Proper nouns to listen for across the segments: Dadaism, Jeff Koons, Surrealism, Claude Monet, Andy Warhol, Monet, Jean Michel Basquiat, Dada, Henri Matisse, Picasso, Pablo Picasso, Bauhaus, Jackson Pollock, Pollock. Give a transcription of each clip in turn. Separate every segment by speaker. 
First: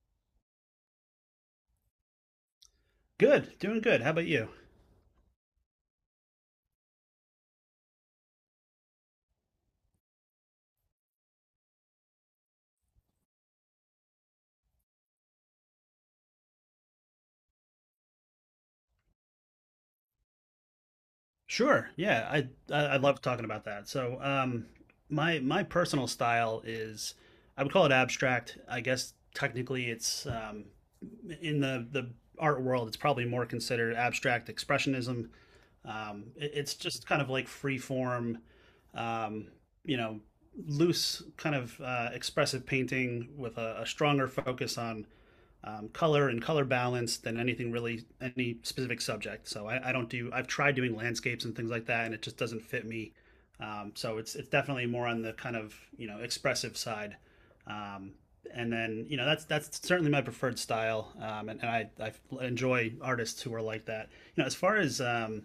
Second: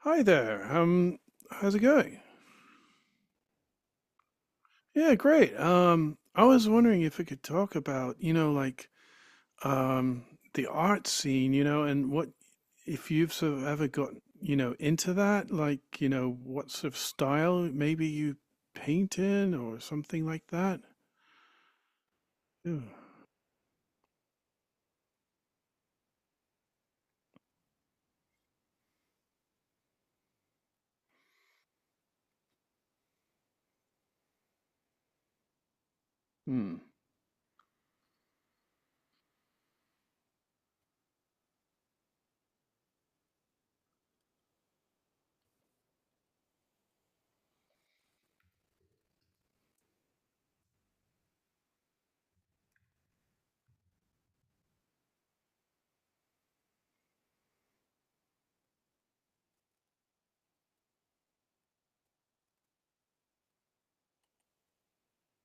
Speaker 1: Hi there. How's it going?
Speaker 2: Good, doing good. How about you?
Speaker 1: Yeah, great. I was wondering if we could talk about, you know, like, um, the art scene, you know, and what if you've sort of ever got, you know, into that, like, you know, what sort of style maybe you paint in or something like that.
Speaker 2: Sure. Yeah, I
Speaker 1: Yeah.
Speaker 2: I, I love talking about that. My personal style is I would call it abstract. I guess technically it's in the art world, it's probably more considered abstract expressionism. Um, it-
Speaker 1: Hmm.
Speaker 2: it's just kind of like free form, um, you know, loose kind of expressive painting with a stronger focus on color and color balance than anything really any specific subject. So I don't do I've tried doing landscapes and things like that, and it just doesn't fit me. It's definitely more on the kind of you know expressive side. Um, and then you know that's certainly my preferred style, and I enjoy artists who are like that. You know, as far as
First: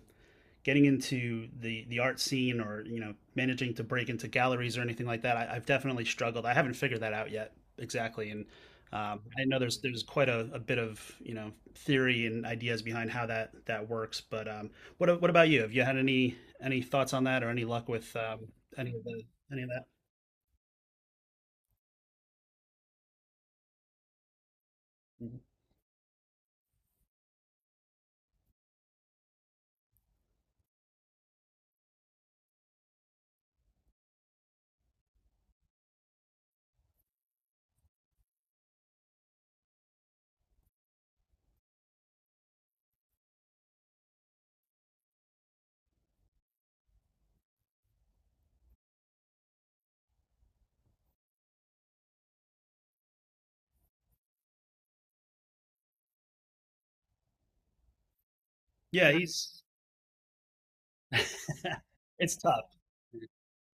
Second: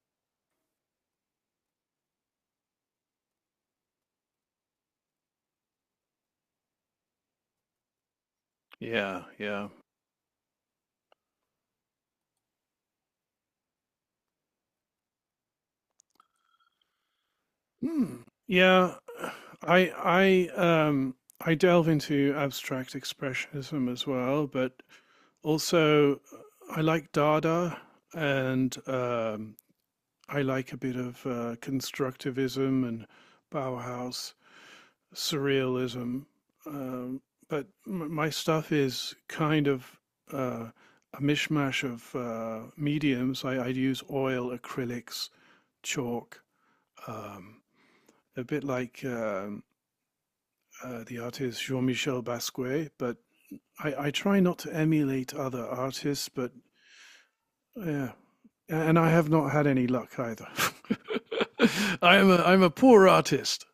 Speaker 2: getting into the art scene or you know managing to break into galleries or anything like that, have definitely struggled. I haven't figured that out yet exactly. And
Speaker 1: Yeah,
Speaker 2: I know
Speaker 1: yeah.
Speaker 2: there's quite a bit of you know theory and ideas behind how that works, but what about you? Have you had any thoughts on that or any luck
Speaker 1: Hmm.
Speaker 2: with any
Speaker 1: Yeah,
Speaker 2: of the any of that?
Speaker 1: I I delve into abstract expressionism as well, but also, I like Dada, and I like a bit of constructivism and Bauhaus surrealism. Um, but my stuff is kind of uh, a mishmash of mediums. I'd use oil, acrylics, chalk, um, a bit like the artist Jean Michel Basquiat. But I try not to emulate other artists, but yeah, and I
Speaker 2: Yeah,
Speaker 1: have not
Speaker 2: he's
Speaker 1: had any luck either. I am
Speaker 2: it's
Speaker 1: I'm
Speaker 2: tough.
Speaker 1: a poor artist.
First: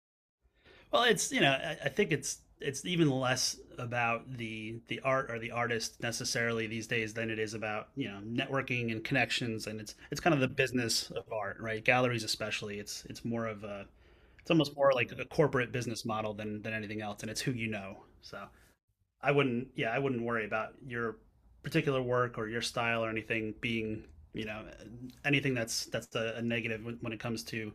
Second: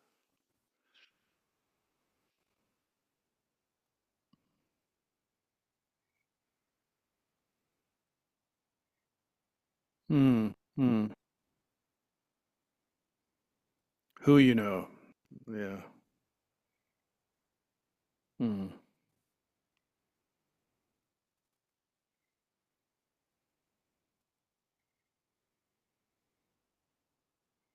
Speaker 2: Well, it's you know, I think it's even less about the art or the artist necessarily these days than it is about you know networking and connections, and it's kind of the
Speaker 1: Hmm.
Speaker 2: business
Speaker 1: Hmm.
Speaker 2: of art, right? Galleries especially, it's more of a
Speaker 1: Who
Speaker 2: it's
Speaker 1: you
Speaker 2: almost
Speaker 1: know?
Speaker 2: more like a corporate
Speaker 1: Yeah.
Speaker 2: business model than anything else, and it's who you know. So
Speaker 1: Hmm.
Speaker 2: I wouldn't. Yeah, I wouldn't worry about your particular work or your style or anything being you know anything that's a negative it comes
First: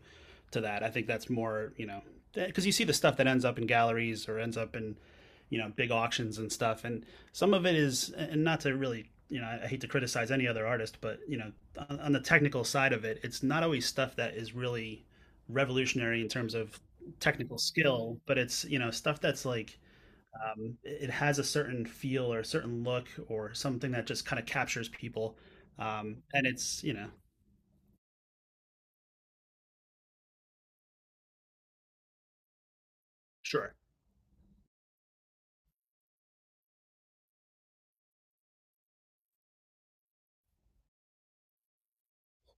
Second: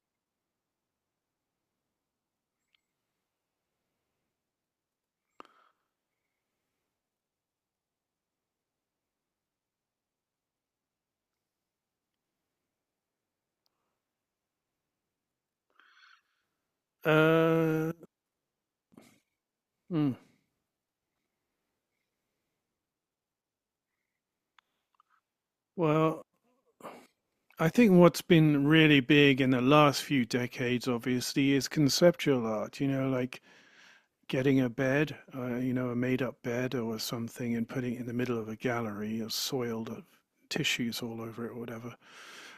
Speaker 2: to that. I think that's more you know because you see the stuff that ends up in galleries or ends up in you know big auctions and stuff, and some of it is and not to really you know I hate to criticize any other artist, but you know on the technical side of it, it's not always stuff that is really revolutionary in terms of technical
Speaker 1: Uh.
Speaker 2: skill, but it's you know stuff that's like
Speaker 1: Mm.
Speaker 2: it has a certain feel or a certain look or something that just kind of captures people.
Speaker 1: Well,
Speaker 2: And it's you know
Speaker 1: I think what's been really big in the last few decades, obviously, is conceptual art. You know, like
Speaker 2: sure
Speaker 1: getting a bed, you know, a made-up bed or something, and putting it in the middle of a gallery or soiled of tissues all over it or whatever.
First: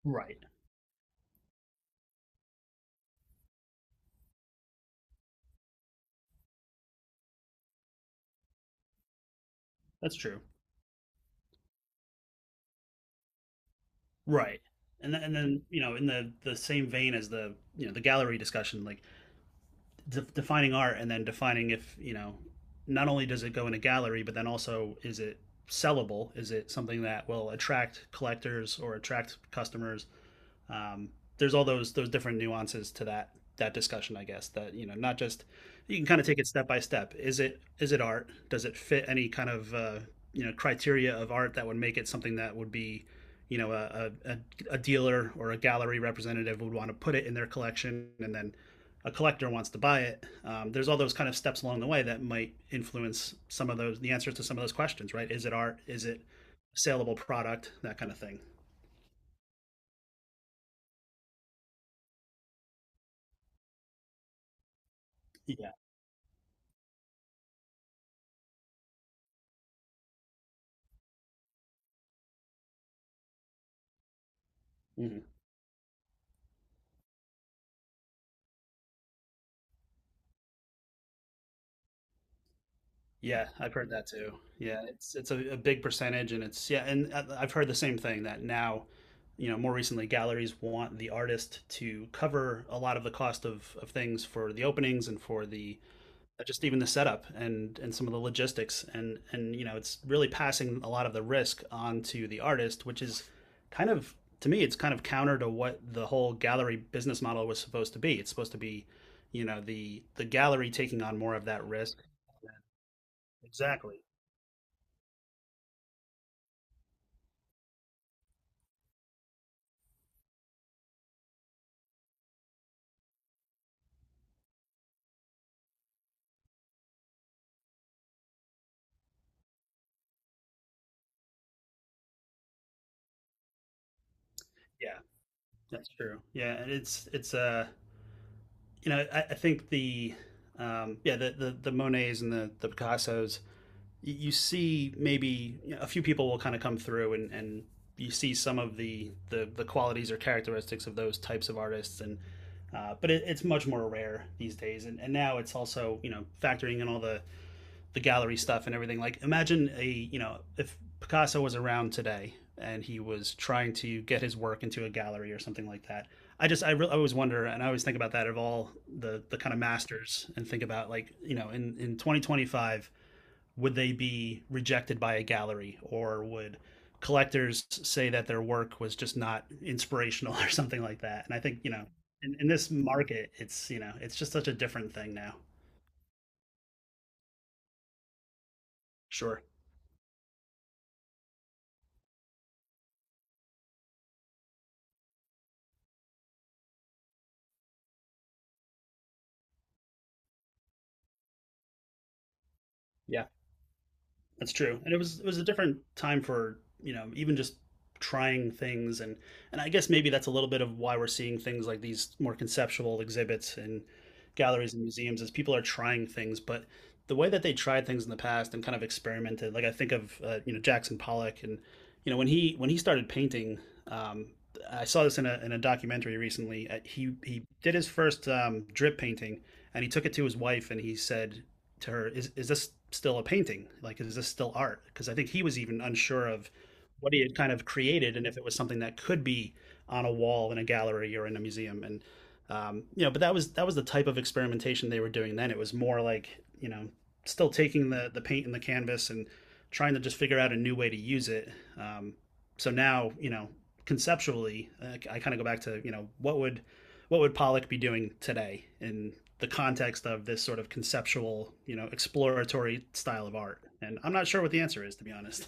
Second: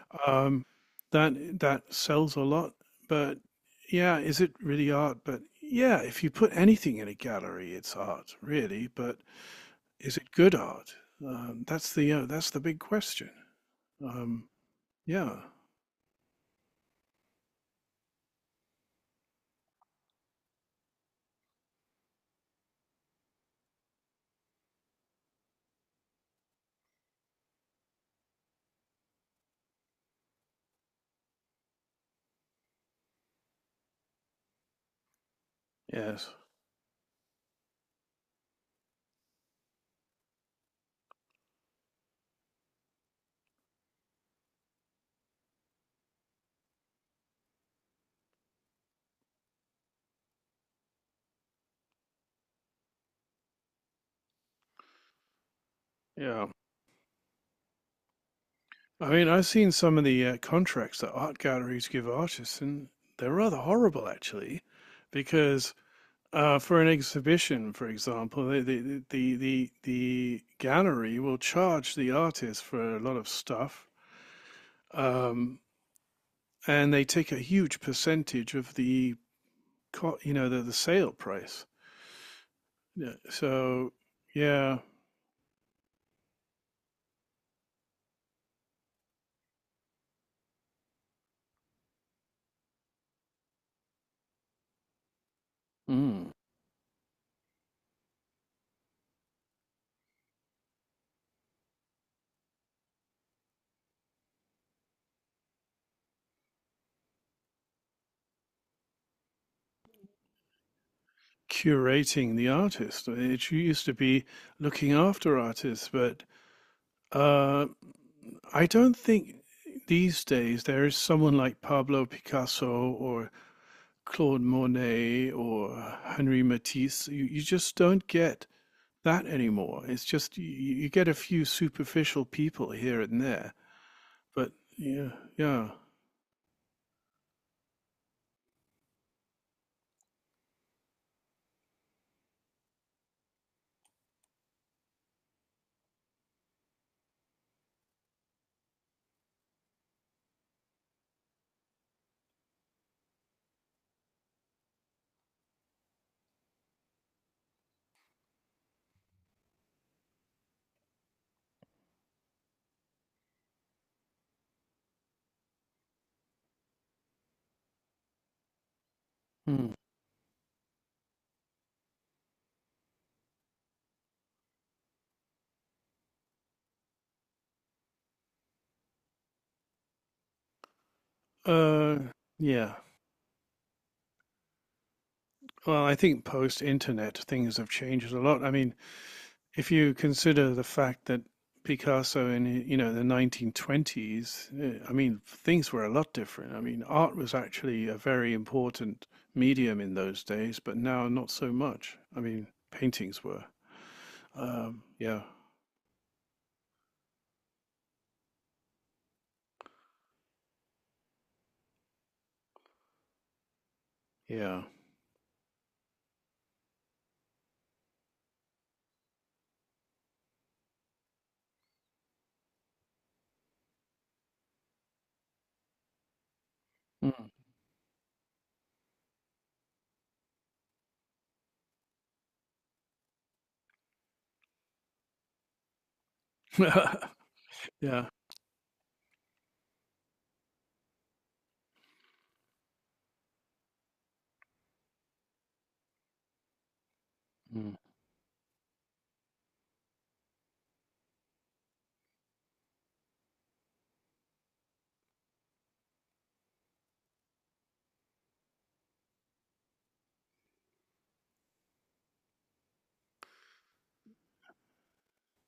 Speaker 2: right
Speaker 1: Um, that sells a lot, but yeah, is it really art? But yeah, if you put anything in a gallery, it's art, really. But
Speaker 2: that's
Speaker 1: is it
Speaker 2: true
Speaker 1: good art? That's the that's the big question. Um,
Speaker 2: right. And
Speaker 1: yeah.
Speaker 2: then you know in the same vein as the you know the gallery discussion, like defining art and then defining if you know not only does it go in a gallery, but then also is it sellable, is it something that will attract collectors or attract customers? um, there's all those different nuances to that that discussion, I guess, that you know not just you can kind of
Speaker 1: Yes.
Speaker 2: take it step by step. Is it is it art? Does it fit any kind of you know criteria of art that would make it something that would be you know a dealer or a gallery representative would want to put it in their collection, and then a collector wants to buy it? There's all those kind of steps along the way that might influence some of those the answers to some of those questions, right? Is it art? Is it
Speaker 1: Yeah.
Speaker 2: a saleable product? That kind of thing.
Speaker 1: I mean, I've seen some of the contracts that art galleries give artists, and they're rather horrible, actually,
Speaker 2: Yeah.
Speaker 1: because for an exhibition, for example, the gallery will charge the artist for a lot of stuff,
Speaker 2: Mm-hmm.
Speaker 1: um, and they take a huge percentage of the you know the sale price. Yeah.
Speaker 2: Yeah, I've heard
Speaker 1: So
Speaker 2: that too.
Speaker 1: yeah,
Speaker 2: Yeah, it's a big percentage, and it's yeah, and I've heard the same thing that now, you know, more recently, galleries want the artist to cover a lot of the cost of things for the openings and for the
Speaker 1: mm.
Speaker 2: just even the setup and some of the logistics, and you know, it's really passing a lot of the risk onto the artist, which is kind of to me, it's kind of counter to what the whole gallery business model was supposed to be. It's supposed to be, you know, the gallery taking on more of that risk.
Speaker 1: curating the artist. It used to
Speaker 2: Exactly.
Speaker 1: be looking after artists, but uh, I don't think these days there is someone like Pablo Picasso or Claude Monet or Henri Matisse. You just don't get that anymore. It's just you get a few superficial people here and there, but
Speaker 2: Yeah.
Speaker 1: yeah, yeah.
Speaker 2: That's true. Yeah, and it's you know I think the yeah the Monets and the Picassos you see maybe you know, a few people will kind of come through and you see some of the qualities or characteristics of those types of artists. And but it's much more rare these days and now it's also you know factoring in all the gallery stuff and everything. Like imagine a you know if Picasso was around today and he was trying to get his work into a gallery or something like that. I just I always wonder, and I always think about that of all the kind of
Speaker 1: Hmm.
Speaker 2: masters, and think about like you know in 2025 would they be rejected by a gallery, or would collectors say that their work was just not inspirational or something like that? And I think you know
Speaker 1: Uh,
Speaker 2: in this
Speaker 1: yeah.
Speaker 2: market it's you know it's just such a different thing now
Speaker 1: Well, I think post internet things have changed a lot. I mean,
Speaker 2: sure.
Speaker 1: if you consider the fact that Picasso in you know the 1920s, I mean things were a lot different. I mean art was actually a very important medium in those days, but now not so much. I mean paintings
Speaker 2: yeah,
Speaker 1: were.
Speaker 2: that's true. And
Speaker 1: Yeah,
Speaker 2: it was a different time for, you know, even just trying things and I guess maybe that's a little bit of why we're seeing things like these more conceptual exhibits in
Speaker 1: yeah,
Speaker 2: galleries and museums, is people are trying things, but the way that they tried things in the past and kind of experimented, like I think of you know Jackson Pollock and you know when he started painting, um, I saw this in a documentary recently.
Speaker 1: mm.
Speaker 2: He did his first drip painting, and he took it to his wife, and he said to her, is this still a painting? Like, is this still art? Because I think he was even unsure of what he had kind of
Speaker 1: Yeah.
Speaker 2: created and if it was something that could be on a wall in a gallery or in a museum. You know, but that was the type of experimentation they were doing then. It was more like, you know, still
Speaker 1: Mm.
Speaker 2: taking the paint and the canvas and trying to just figure out a new way to use it. Um, so now, you know, conceptually, I kind of go back to, you know, what would Pollock be doing today in the context of this sort of conceptual, you know, exploratory style of art? And I'm not sure what the answer is, to be honest.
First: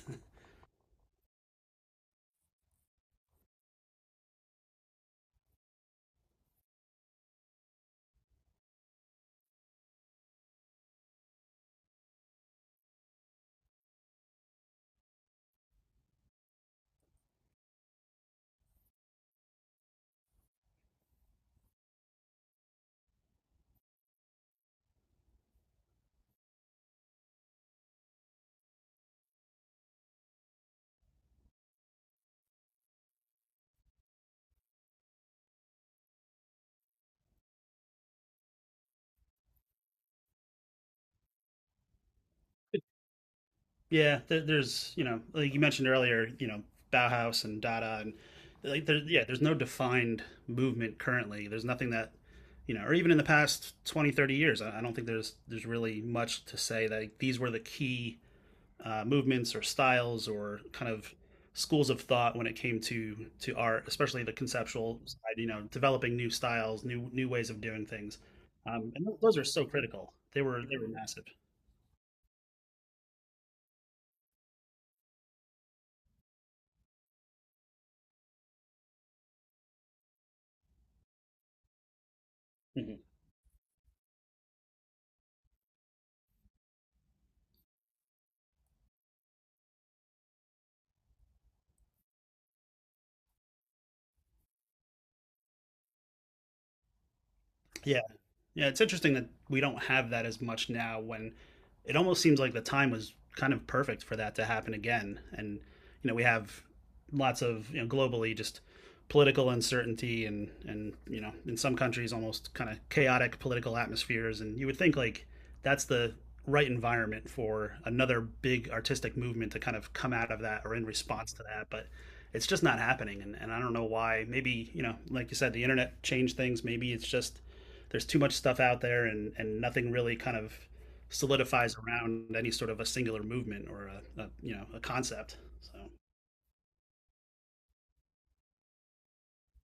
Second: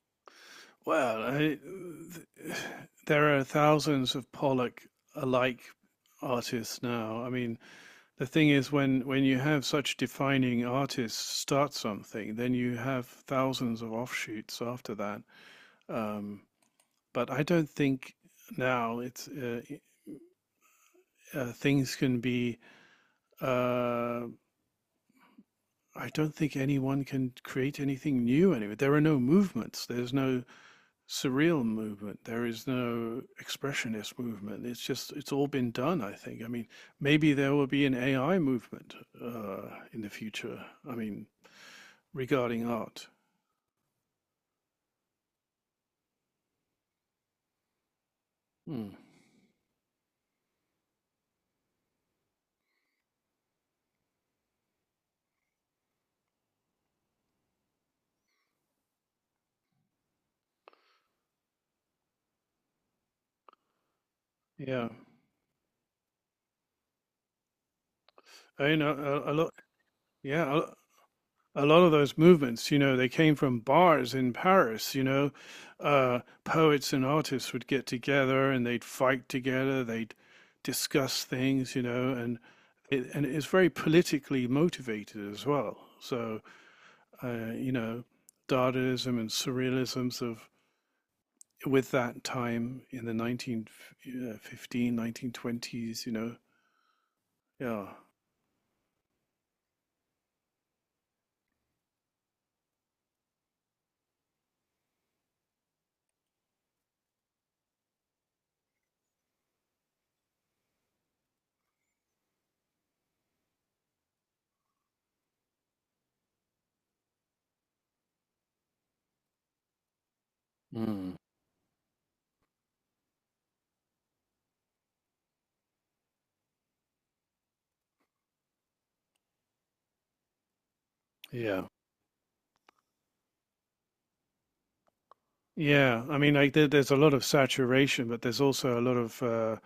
Speaker 1: Well, there are thousands of Pollock alike artists now. I mean, the thing is when you have such defining artists start something then you have thousands of offshoots after that um, but I don't think now it's things can be uh, I don't think anyone can create anything new anyway there are no movements there's no surreal movement there is no expressionist movement it's just it's all been done I think I mean maybe there will be an AI movement uh, in the future I mean regarding art.
Speaker 2: Yeah, there, there's, you know, like you mentioned earlier, you know, Bauhaus and Dada, and like,
Speaker 1: Hmm.
Speaker 2: there, yeah, there's no defined movement currently. There's nothing that, you know, or even in the past 20, 30 years, I don't think there's really much to say that like, these were the key movements or styles or kind of schools of thought when it came to art, especially the
Speaker 1: Yeah,
Speaker 2: conceptual side. You know, developing new styles, new new ways of doing things,
Speaker 1: I know
Speaker 2: and
Speaker 1: a
Speaker 2: those are
Speaker 1: lot.
Speaker 2: so critical.
Speaker 1: Yeah,
Speaker 2: They were massive.
Speaker 1: a lot of those movements, you know, they came from bars in Paris. You know, poets and artists would get together and they'd fight together. They'd discuss things, you know, and
Speaker 2: Mhm.
Speaker 1: and it's very politically motivated as well. So, you know, Dadaism and Surrealism's of with that time in the 1915, 1920s, you know, yeah.
Speaker 2: Yeah, yeah, it's interesting that we don't have that as much now, when it almost seems like the time was kind of perfect for that to happen again. And, you know, we have lots of, you know, globally just political uncertainty and, you know, in some countries almost kind of chaotic political atmospheres. And you would think like that's the right environment for another big artistic movement to kind of come out of that or in
Speaker 1: Hmm.
Speaker 2: response to that. But it's just not happening. And I don't know why. Maybe, you know, like you said, the internet changed things. Maybe it's just there's too much stuff out there, and nothing really kind of
Speaker 1: Yeah.
Speaker 2: solidifies around any sort of a singular movement or a you know a concept so
Speaker 1: Yeah, I mean, like there, there's a lot of saturation, but there's also a lot of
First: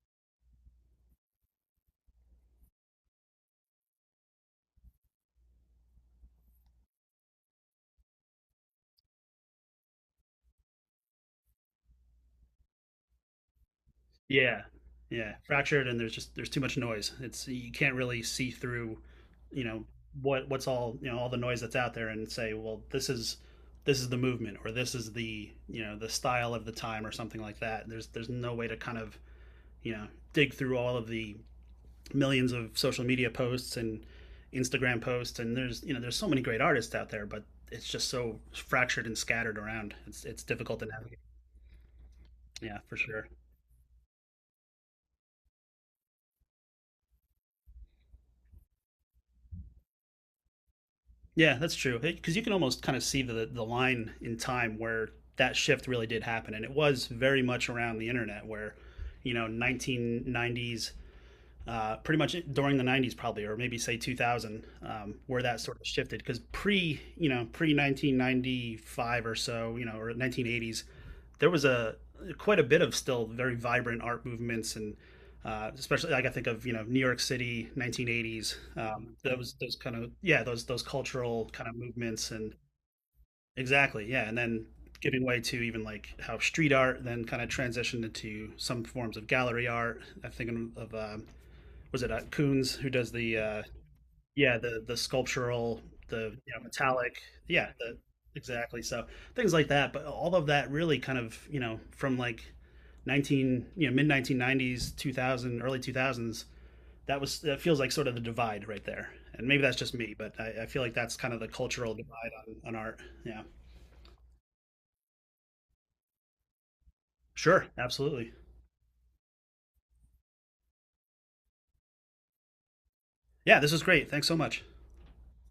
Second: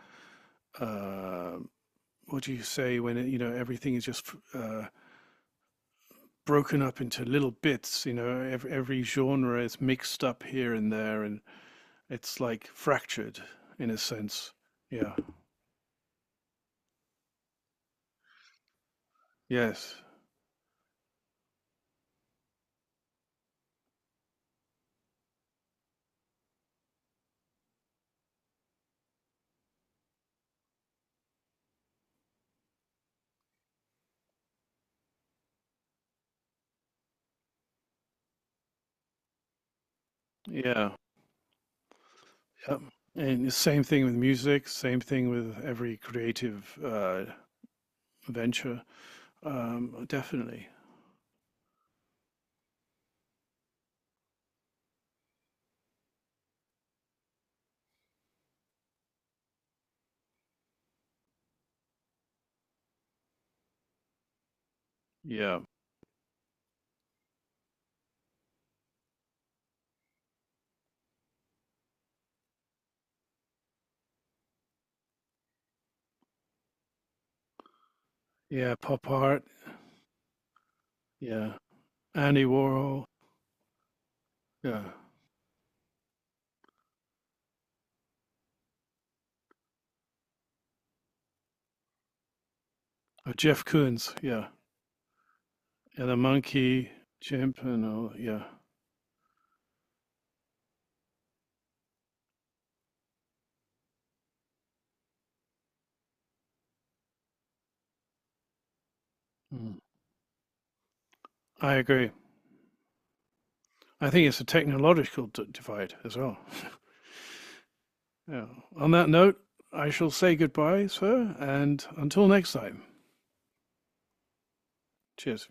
Speaker 1: uh, what do you say when it, you know everything is just uh, broken up into little bits. You know, every genre is mixed up here and there, and it's like fractured in a sense.
Speaker 2: yeah
Speaker 1: Yeah.
Speaker 2: yeah fractured. And there's just there's too much noise. It's you can't really see through you know
Speaker 1: Yes.
Speaker 2: what what's all you know all the noise that's out there and say, well, this is the movement, or this is the you know the style of the time or something like that. There's no way to kind of you know dig through all of the millions of social media posts and Instagram posts, and there's you know there's so many great artists out there, but it's just so fractured and scattered around. It's difficult to
Speaker 1: Yeah.
Speaker 2: navigate. Yeah,
Speaker 1: Yep.
Speaker 2: for sure.
Speaker 1: And the same thing with music. Same thing with every creative venture. Definitely.
Speaker 2: Yeah, that's true. Because you can almost kind of see the line in time where that shift really did happen, and it was very much around the internet, where you know 1990s pretty much during the 90s probably, or maybe say 2000 where
Speaker 1: Yeah.
Speaker 2: that sort of shifted. Because pre you know pre 1995 or so you know or 1980s there was a quite a bit of still very vibrant art movements and especially like I think of you know New York City 1980s
Speaker 1: Yeah. Pop art.
Speaker 2: those kind of yeah those cultural
Speaker 1: Yeah.
Speaker 2: kind of movements
Speaker 1: Andy
Speaker 2: and
Speaker 1: Warhol.
Speaker 2: exactly yeah. And then
Speaker 1: Yeah.
Speaker 2: giving way to even like how street art then kind of transitioned into some forms of gallery art. I'm thinking of was it Coons who does the
Speaker 1: Jeff Koons. Yeah.
Speaker 2: yeah the sculptural
Speaker 1: And a
Speaker 2: the you know,
Speaker 1: monkey,
Speaker 2: metallic
Speaker 1: chimp,
Speaker 2: yeah
Speaker 1: and
Speaker 2: the
Speaker 1: all. Yeah.
Speaker 2: exactly. So things like that, but all of that really kind of you know from like 19 you know mid 1990s 2000 early 2000s, that was that feels like sort of the divide right there. And maybe
Speaker 1: Mm.
Speaker 2: that's just me, but I feel like that's kind of the
Speaker 1: I
Speaker 2: cultural
Speaker 1: agree.
Speaker 2: divide on art yeah
Speaker 1: I think it's a technological divide as well.
Speaker 2: sure absolutely.
Speaker 1: Yeah. On that note, I shall say goodbye, sir, and until next time.
Speaker 2: Yeah, this was great, thanks so much.
Speaker 1: Cheers.